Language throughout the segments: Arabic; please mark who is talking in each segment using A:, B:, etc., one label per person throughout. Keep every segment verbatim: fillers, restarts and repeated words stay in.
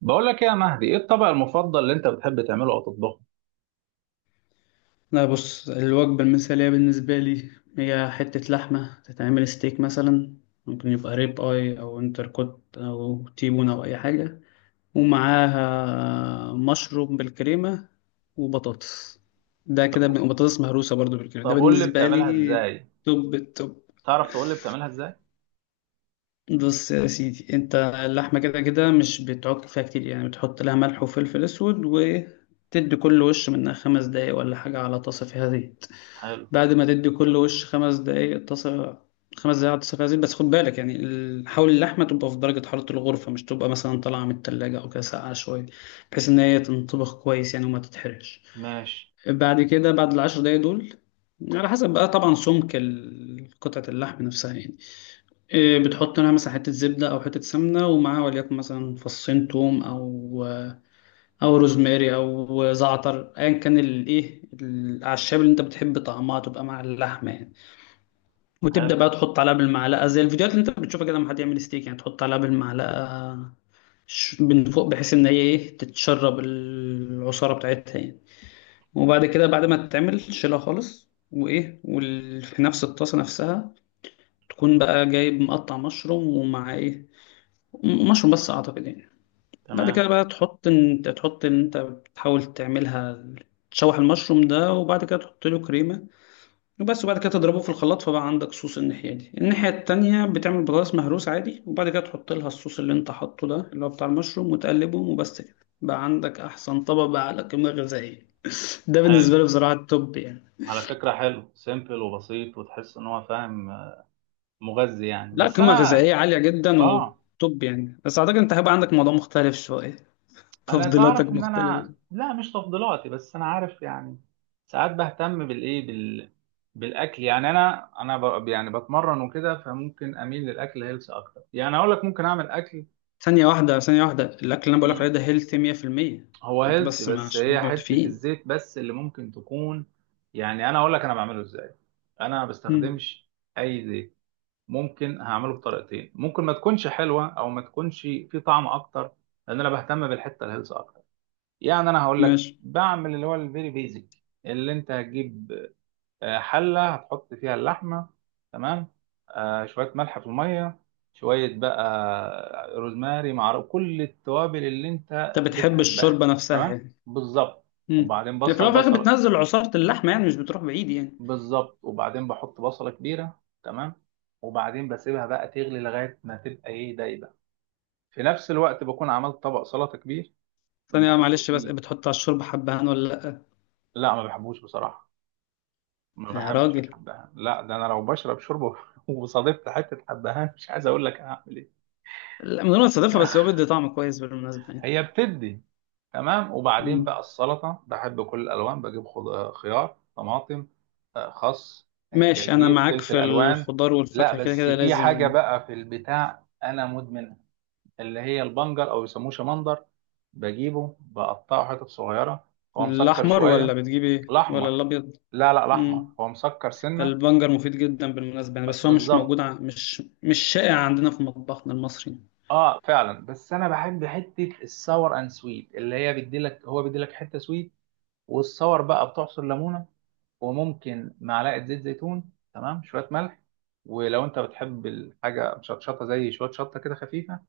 A: بقول لك إيه يا مهدي، ايه الطبق المفضل اللي انت بتحب تعمله او تطبخه؟
B: لا، بص الوجبة المثالية بالنسبة لي هي حتة لحمة تتعمل ستيك مثلا، ممكن يبقى ريب اي او انتركوت او تيبون او اي حاجة ومعاها مشروم بالكريمة وبطاطس. ده
A: طب
B: كده ب- وبطاطس مهروسة برضو بالكريمة، ده
A: طب قول لي
B: بالنسبة
A: بتعملها
B: لي
A: ازاي؟
B: توب التوب.
A: تعرف تقول لي بتعملها ازاي؟
B: بص يا سيدي، انت اللحمة كده كده مش بتعك فيها كتير يعني، بتحط لها ملح وفلفل اسود وتدي كل وش منها خمس دقايق ولا حاجة على طاسة فيها زيت.
A: حلو.
B: بعد ما تدي كل وش خمس دقايق اتصل، خمس دقايق اتصل فيها زيت، بس خد بالك يعني، ال- حاول اللحمة تبقى في درجة حرارة الغرفة، مش تبقى مثلا طالعة من التلاجة أو كده ساقعة شوية، بحيث إن هي تنطبخ كويس يعني وما تتحرقش.
A: ماشي.
B: بعد كده بعد العشر دقايق دول، على حسب بقى طبعا سمك ال- قطعة اللحم نفسها يعني إيه، بتحط لها مثلا حتة زبدة أو حتة سمنة ومعاها وليكن مثلا فصين توم أو أو روزماري أو زعتر، أيا كان الإيه الأعشاب اللي أنت بتحب طعمها تبقى مع اللحمة يعني. وتبدأ
A: حلو.
B: بقى تحط عليها بالمعلقة زي الفيديوهات اللي انت بتشوفها كده لما حد يعمل ستيك، يعني تحط عليها بالمعلقة ش- من فوق بحيث ان هي ايه تتشرب العصارة بتاعتها يعني. وبعد كده بعد ما تتعمل تشيلها خالص وايه وفي نفس الطاسة نفسها تكون بقى جايب مقطع مشروم، ومع ايه م- مشروم بس اعتقد يعني. بعد
A: تمام.
B: كده بقى تحط انت تحط ان انت بتحاول تعملها، تشوح المشروم ده وبعد كده تحط له كريمة وبس، وبعد كده تضربه في الخلاط فبقى عندك صوص. الناحية دي. الناحية التانية بتعمل بطاطس مهروس عادي، وبعد كده تحط لها الصوص اللي انت حاطه ده اللي هو بتاع المشروم وتقلبهم وبس كده، بقى عندك أحسن طبق بقى على قيمة غذائية. ده بالنسبة
A: حلو.
B: لي بصراحة التوب يعني.
A: على فكرة حلو، سيمبل وبسيط وتحس ان هو فاهم. آه، مغذي يعني،
B: لا،
A: بس
B: قيمة
A: انا
B: غذائية عالية جدا
A: اه
B: وتوب يعني، بس أعتقد أنت هيبقى عندك موضوع مختلف شوية
A: انا
B: تفضيلاتك
A: تعرف ان انا،
B: مختلفة.
A: لا، مش تفضيلاتي بس انا عارف يعني. ساعات بهتم بالايه، بال بالاكل يعني. انا انا ب... يعني بتمرن وكده، فممكن اميل للاكل هيلث اكتر، يعني اقول لك ممكن اعمل اكل.
B: ثانية واحدة، ثانية واحدة، الأكل اللي أنا بقولك عليه ده هيلثي مية في المية،
A: هو
B: أنت
A: هيلثي،
B: بس ما
A: بس
B: عشان
A: هي
B: نبقى
A: حتة
B: متفقين.
A: الزيت بس اللي ممكن تكون. يعني أنا أقول لك أنا بعمله إزاي. أنا ما
B: مم.
A: بستخدمش أي زيت. ممكن هعمله بطريقتين، ممكن ما تكونش حلوة أو ما تكونش في طعم أكتر. لأن أنا بهتم بالحتة الهيلث أكتر. يعني أنا هقول لك
B: ماشي.
A: بعمل اللي هو الفيري بيزك. اللي أنت هتجيب، آه، حلة هتحط فيها اللحمة. تمام. آه، شوية ملح في المية، شوية بقى روزماري مع كل التوابل اللي انت
B: أنت بتحب
A: بتحبها.
B: الشوربة نفسها
A: تمام
B: إيه؟
A: بالظبط.
B: امم
A: وبعدين
B: في الأول
A: بصل
B: وفي الآخر
A: بصلة.
B: بتنزل عصارة اللحمة يعني، مش بتروح بعيد يعني.
A: بالظبط، وبعدين بحط بصلة كبيرة. تمام. وبعدين بسيبها بقى تغلي لغاية ما تبقى ايه دايبة. في نفس الوقت بكون عملت طبق سلطة كبير
B: ثانية
A: بحط
B: معلش، بس
A: فيه.
B: بتحط على الشوربة حبهان ولا لأ؟
A: لا، ما بحبوش بصراحة. ما
B: يا
A: بحبش
B: راجل،
A: الحبهان. لا، ده انا لو بشرب شوربة وصادفت حتة حبهان مش عايز اقول لك هعمل ايه.
B: لا من غير ما تستضيفها، بس هو بيدي طعم كويس بالمناسبة يعني.
A: هي بتدي. تمام. وبعدين بقى
B: مم.
A: السلطه، بحب كل الالوان، بجيب خض- خيار، طماطم، آه، خس، آه،
B: ماشي، أنا
A: جرجير،
B: معاك
A: فلفل
B: في
A: الوان.
B: الخضار
A: لا،
B: والفاكهة كده
A: بس
B: كده
A: في حاجه
B: لازم.
A: بقى في البتاع انا مدمنها، اللي هي البنجر او يسموه شمندر. بجيبه، بقطعه حتت صغيره. هو مسكر
B: الأحمر ولا
A: شويه.
B: بتجيب إيه، ولا
A: الاحمر.
B: الأبيض؟
A: لا، لا، الاحمر
B: مم.
A: هو مسكر سنه.
B: البنجر مفيد جدا بالمناسبة يعني، بس هو مش
A: بالظبط.
B: موجود ع... مش مش شائع عندنا في مطبخنا المصري يعني.
A: اه، فعلا. بس انا بحب حته الساور اند سويت، اللي هي بيديلك، هو بيديلك حته سويت. والصور بقى بتعصر ليمونه، وممكن معلقه زيت زيتون، تمام، شويه ملح. ولو انت بتحب الحاجه مشطشطه زي شويه شطه كده خفيفه.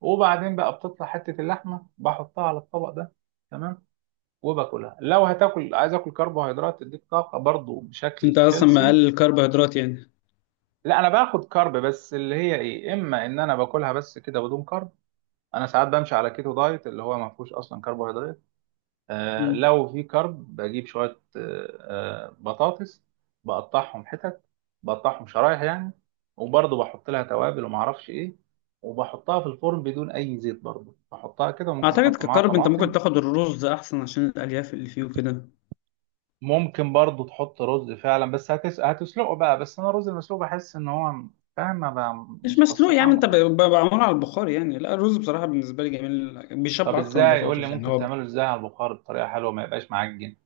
A: وبعدين بقى بتطلع حته اللحمه بحطها على الطبق ده. تمام. وباكلها. لو هتاكل عايز اكل كربوهيدرات تديك طاقه برضو
B: أنت
A: بشكل
B: أصلا
A: هيلسي.
B: مقلل الكربوهيدرات يعني.
A: لا، انا باخد كارب، بس اللي هي ايه، اما ان انا باكلها بس كده بدون كارب. انا ساعات بمشي على كيتو دايت اللي هو ما فيهوش اصلا كربوهيدرات. آه،
B: مم.
A: لو في كرب بجيب شوية، آه، آه، بطاطس، بقطعهم حتت، بقطعهم شرايح يعني، وبرضه بحط لها توابل ومعرفش ايه، وبحطها في الفرن بدون اي زيت، برضه بحطها كده، وممكن
B: أعتقد
A: احط معاها
B: ككرب أنت ممكن
A: طماطم.
B: تاخد الرز أحسن عشان الألياف اللي فيه وكده.
A: ممكن برضه تحط رز فعلا، بس هتس... هتسلقه بقى، بس انا الرز المسلوق بحس ان هو، فاهم ما بقى،
B: مش
A: مش
B: مسلوق يا عم،
A: بستطعمه
B: انت ب-
A: يعني.
B: ب- بعمله على البخار يعني. لا الرز بصراحة بالنسبة لي جميل،
A: طب
B: بيشبع اكتر من
A: ازاي، يقول لي
B: البطاطس يعني
A: ممكن
B: هو.
A: تعمله ازاي على البخار بطريقة حلوة ما يبقاش معجن؟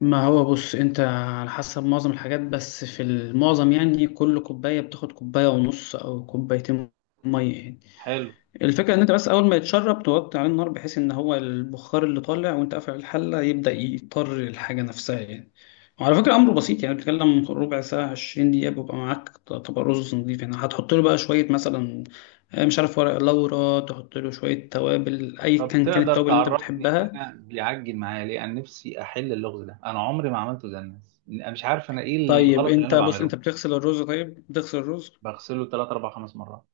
B: ما هو بص، انت على حسب معظم الحاجات، بس في المعظم يعني كل كوباية بتاخد كوباية ونص او كوبايتين مية يعني.
A: حلو.
B: الفكرة ان انت بس اول ما يتشرب توطي عليه النار بحيث ان هو البخار اللي طالع وانت قافل الحلة يبدأ يطر الحاجة نفسها يعني. وعلى فكرة امره بسيط يعني، بتتكلم ربع ساعة عشرين دقيقة بيبقى معاك طبق رز نضيف يعني. هتحط له بقى شوية مثلا آه، مش عارف ورق لورا، تحط له شوية توابل اي
A: طب
B: كان كانت
A: تقدر
B: التوابل اللي انت
A: تعرفني
B: بتحبها.
A: انا بيعجل معايا ليه؟ انا نفسي احل اللغز ده، انا عمري ما عملته زي الناس، انا مش عارف انا ايه
B: طيب
A: الغلط اللي
B: انت
A: انا
B: بص،
A: بعمله.
B: انت بتغسل الرز، طيب بتغسل الرز
A: بغسله ثلاث، أربع، خمس مرات.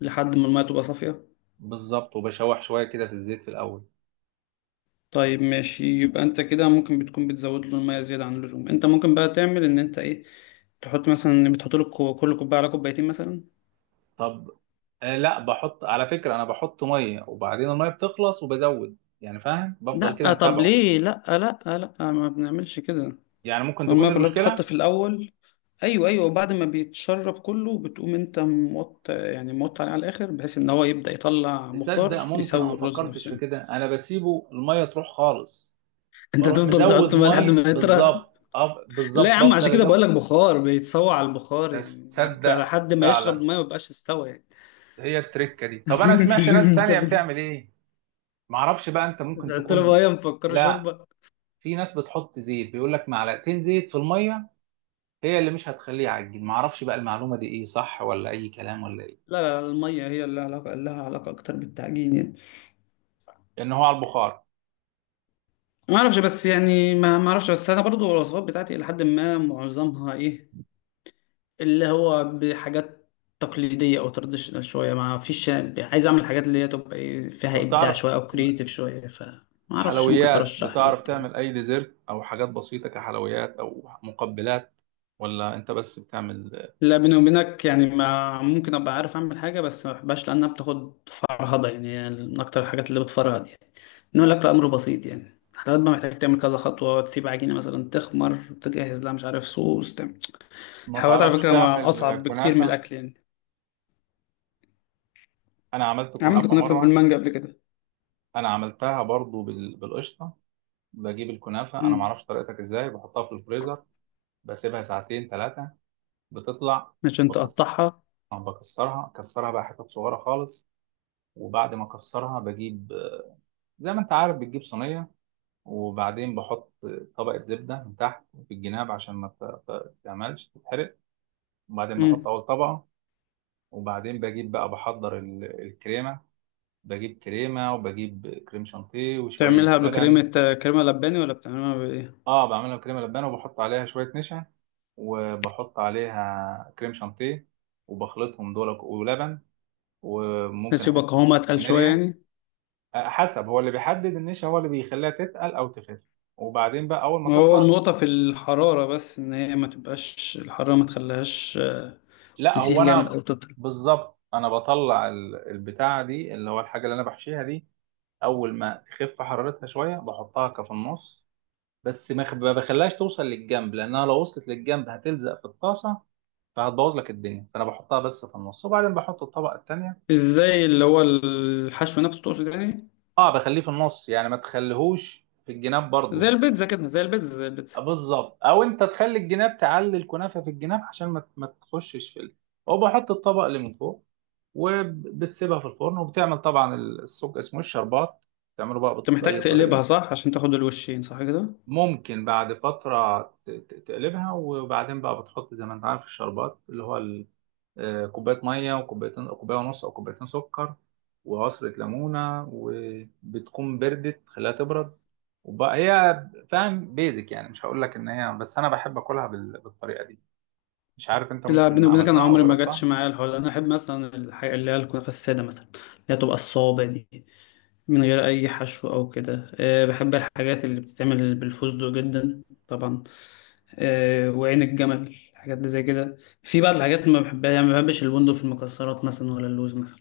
B: لحد ما المية تبقى صافية.
A: بالظبط، وبشوح شويه كده في الزيت في الاول.
B: طيب ماشي، يبقى انت كده ممكن بتكون بتزود له المية زيادة عن اللزوم. انت ممكن بقى تعمل ان انت ايه، تحط مثلا، بتحط له كو- كل كوبايه على كوبايتين مثلا.
A: طب. آه، لا، بحط على فكره. انا بحط ميه وبعدين الميه بتخلص وبزود يعني، فاهم، بفضل كده
B: لا طب
A: متابعه.
B: ليه؟ لا لا لا ما بنعملش كده،
A: يعني ممكن تكون
B: الميه
A: دي
B: كلها بتتحط
A: المشكله.
B: في الاول. ايوه ايوه وبعد ما بيتشرب كله بتقوم انت موط يعني، موط عليه على الاخر بحيث ان هو يبدا يطلع
A: تصدق،
B: بخار
A: ممكن انا
B: يسوي
A: ما
B: الرز
A: فكرتش
B: نفسه
A: في
B: يعني.
A: كده. انا بسيبه الميه تروح خالص،
B: انت
A: بروح
B: تفضل
A: مزود
B: تحط بقى لحد ما
A: ميه،
B: يطرى؟
A: بالظبط، أف-
B: لا يا
A: بالظبط
B: عم، عشان
A: بفضل
B: كده
A: ازود.
B: بقول لك بخار، بيتسوى على البخار
A: بس
B: يعني، انت
A: تصدق،
B: لحد ما يشرب
A: فعلا
B: الميه ما بقاش استوى يعني.
A: هي التركه دي. طب انا سمعت ناس
B: انت
A: تانية
B: بت-
A: بتعمل ايه؟ معرفش بقى، انت ممكن
B: بتحط له
A: تكون.
B: ميه مفكره
A: لا،
B: شوربه.
A: في ناس بتحط زيت، بيقول لك معلقتين زيت في الميه، هي اللي مش هتخليه يعجن. معرفش بقى المعلومه دي ايه، صح ولا اي كلام ولا ايه.
B: لا لا المية هي اللي علاقة لها، علاقة أكتر بالتعجين يعني.
A: لان هو على البخار.
B: ما أعرفش بس يعني، ما ما أعرفش بس. أنا برضو الوصفات بتاعتي إلى حد ما معظمها إيه اللي هو بحاجات تقليدية أو تراديشنال شوية. ما فيش يعني عايز أعمل حاجات اللي هي تبقى إيه فيها
A: طب
B: إبداع
A: تعرف
B: شوية أو كرييتيف شوية، فما أعرفش، ممكن
A: حلويات؟
B: ترشح لي
A: بتعرف
B: تاني؟
A: تعمل اي ديزرت او حاجات بسيطه كحلويات او مقبلات، ولا انت بس بتعمل؟
B: لا بيني وبينك يعني، ما ممكن أبقى عارف أعمل حاجة بس ما بحبهاش لأنها بتاخد فرهضة يعني، من أكتر الحاجات اللي بتفرهد يعني. نقول لك الأمر بسيط يعني، حضرتك بقى محتاج تعمل كذا خطوة، تسيب عجينة مثلا تخمر، تجهز لها مش عارف صوص تعمل.
A: ما
B: الحلويات على
A: تعرفش
B: فكرة ما
A: تعمل
B: أصعب بكتير من
A: كنافه؟
B: الأكل يعني.
A: انا عملت
B: عملت
A: كنافه
B: كنافة
A: مره.
B: بالمانجا قبل كده.
A: انا عملتها برضو بال- بالقشطه. بجيب الكنافه، انا ما
B: مم.
A: اعرفش طريقتك ازاي، بحطها في الفريزر، بسيبها ساعتين ثلاثه، بتطلع.
B: عشان
A: بكسر
B: تقطعها.
A: بكسرها كسرها بقى حتت صغيره خالص. وبعد ما اكسرها، بجيب، زي ما انت عارف، بتجيب صينيه، وبعدين بحط طبقه زبده من تحت، في الجناب عشان ما ت- ت- تعملش تتحرق. وبعدين بحط
B: مم.
A: اول طبقه. وبعدين بجيب بقى، بحضر ال- الكريمه، بجيب كريمه وبجيب كريم شانتيه وشويه
B: تعملها
A: لبن.
B: بكريمة آه، كريمة لباني، ولا بتعملها بإيه؟
A: اه، بعملها كريمه لبانه، وبحط عليها شويه نشا، وبحط عليها كريم شانتيه، وبخلطهم دول ولبن، وممكن
B: بس يبقى
A: حته
B: قوامها أتقل شوية
A: فانيليا.
B: يعني.
A: آه، حسب، هو اللي بيحدد النشا، هو اللي بيخليها تتقل او تخف. وبعدين بقى اول ما
B: ما هو
A: تطلع.
B: النقطة في الحرارة بس، إن هي ما تبقاش الحرارة ما تخليهاش آه،
A: لا،
B: تسيح
A: هو
B: جامد
A: انا
B: أو تطرى.
A: بالظبط، انا بطلع ال- البتاعه دي اللي هو الحاجه اللي انا بحشيها دي، اول ما تخف حرارتها شويه بحطها كفي النص. بس ما بخ- ما بخليهاش توصل للجنب، لانها لو وصلت للجنب هتلزق في الطاسه، فهتبوظ لك الدنيا، فانا بحطها بس في النص، وبعدين بحط الطبقه التانيه.
B: ازاي، اللي هو الحشو نفسه تقصد يعني؟
A: اه، بخليه في النص يعني، ما تخليهوش في الجناب
B: زي
A: برضو. لا،
B: البيتزا كده، زي البيتزا، زي البيتزا.
A: بالظبط، او انت تخلي الجناب، تعلي الكنافه في الجناب عشان ما ما تخشش في ال- وبحط الطبق اللي من فوق، وبتسيبها في الفرن، وبتعمل طبعا السوق اسمه الشربات. تعمله بقى
B: انت
A: بط-
B: محتاج
A: باي طريقه.
B: تقلبها صح عشان تاخد الوشين صح كده.
A: ممكن بعد فتره ت- ت- تقلبها، وبعدين بقى بتحط زي ما انت عارف الشربات، اللي هو آه، كوباية مية وكوبايتين، كوباية ونص أو كوبايتين سكر، وعصرة ليمونة، وبتكون بردت، خليها تبرد. وبقى هي، فاهم، بيزك يعني، مش هقول لك إن هي، بس أنا بحب أكلها بال- بالطريقة دي. مش عارف أنت
B: لا
A: ممكن
B: بيني وبينك انا
A: عملتها أو
B: عمري ما جاتش
A: جربتها.
B: معايا الحوار ده. انا احب مثلا الحاجه اللي هي الكنافه الساده مثلا، اللي هي تبقى الصابع دي، من غير اي حشو او كده. أه، بحب الحاجات اللي بتتعمل بالفستق جدا طبعا، أه، وعين الجمل، الحاجات اللي زي كده. في بعض الحاجات اللي ما بحبها يعني، ما بحبش البندق في المكسرات مثلا، ولا اللوز مثلا،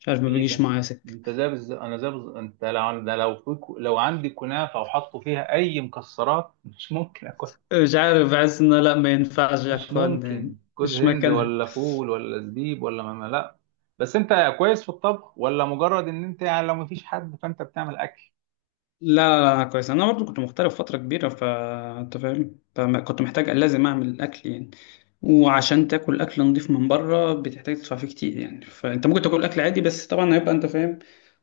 B: مش عارف، ما
A: إيه
B: بيجيش
A: ده؟
B: معايا سكه.
A: أنت زي بز... أنا زي بز... أنت لو ده لو في... لو عندي كنافة وحطوا فيها أي مكسرات مش ممكن.
B: مش عارف، بحس ان لا ما ينفعش يا
A: مش
B: اخوان يعني،
A: ممكن جوز
B: مش
A: هند
B: مكانها.
A: ولا فول ولا زبيب ولا ما ما- لا. بس انت كويس في الطبخ، ولا مجرد ان انت يعني لو مفيش حد فانت بتعمل اكل؟
B: لا لا لا أنا كويس، انا برضو كنت مغترب فتره كبيره فانت فاهم، فما- كنت محتاج لازم اعمل اكل يعني. وعشان تاكل اكل نضيف من بره بتحتاج تدفع فيه كتير يعني، فانت ممكن تاكل اكل عادي بس طبعا هيبقى انت فاهم،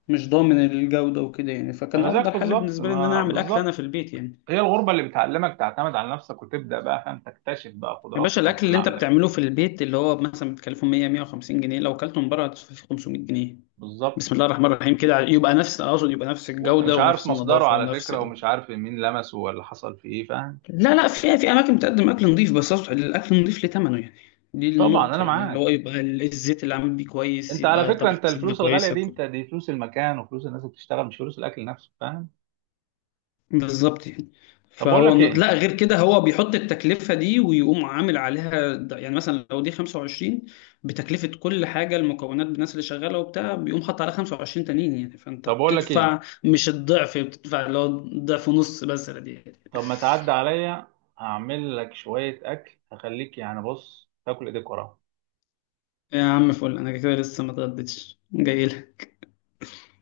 B: مش ضامن الجوده وكده يعني، فكان
A: انا زيك
B: افضل حل
A: بالظبط
B: بالنسبه لي ان انا
A: ما
B: اعمل اكل انا
A: بالظبط.
B: في البيت يعني.
A: هي الغربه اللي بتعلمك تعتمد على نفسك، وتبدا بقى، فاهم، تكتشف بقى
B: يا
A: قدرات
B: باشا،
A: الطبخ
B: الاكل اللي
A: اللي
B: انت
A: عندك.
B: بتعمله في البيت اللي هو مثلا بتكلفه مية مية وخمسين جنيه، لو اكلته من بره هتدفع فيه خمسمية جنيه.
A: بالظبط.
B: بسم الله الرحمن الرحيم كده، يبقى نفس، اقصد يبقى نفس
A: وانت
B: الجوده
A: مش عارف
B: ونفس
A: مصدره
B: النظافه
A: على
B: ونفس.
A: فكره، ومش عارف مين لمسه ولا حصل فيه ايه، فاهم.
B: لا لا في في اماكن بتقدم اكل نظيف، بس أصبح الاكل نظيف ليه ثمنه يعني. دي
A: طبعا
B: النقطه
A: انا
B: يعني، اللي هو
A: معاك.
B: يبقى ال- الزيت اللي عامل بيه كويس،
A: انت على
B: يبقى
A: فكره،
B: طبخ
A: انت
B: بسمنه
A: الفلوس الغاليه
B: كويسه
A: دي،
B: كو-
A: انت دي فلوس المكان وفلوس الناس اللي بتشتغل، مش فلوس الاكل نفسه، فاهم.
B: بالظبط يعني.
A: طب اقول
B: فهو
A: لك
B: الن-
A: ايه
B: لا غير كده، هو بيحط التكلفه دي ويقوم عامل عليها د- يعني مثلا لو دي خمسة وعشرين بتكلفه كل حاجه، المكونات بالناس اللي شغاله وبتاع، بيقوم حاطط عليها خمسة وعشرين تانيين يعني، فانت
A: طب اقول لك ايه
B: بتدفع مش الضعف، بتدفع اللي هو ضعف ونص بس دي يعني.
A: طب ما تعدي عليا. هعمل لك شوية أكل هخليك، يعني بص تاكل إيديك وراها.
B: يا عم فل، انا كده لسه ما اتغديتش جاي.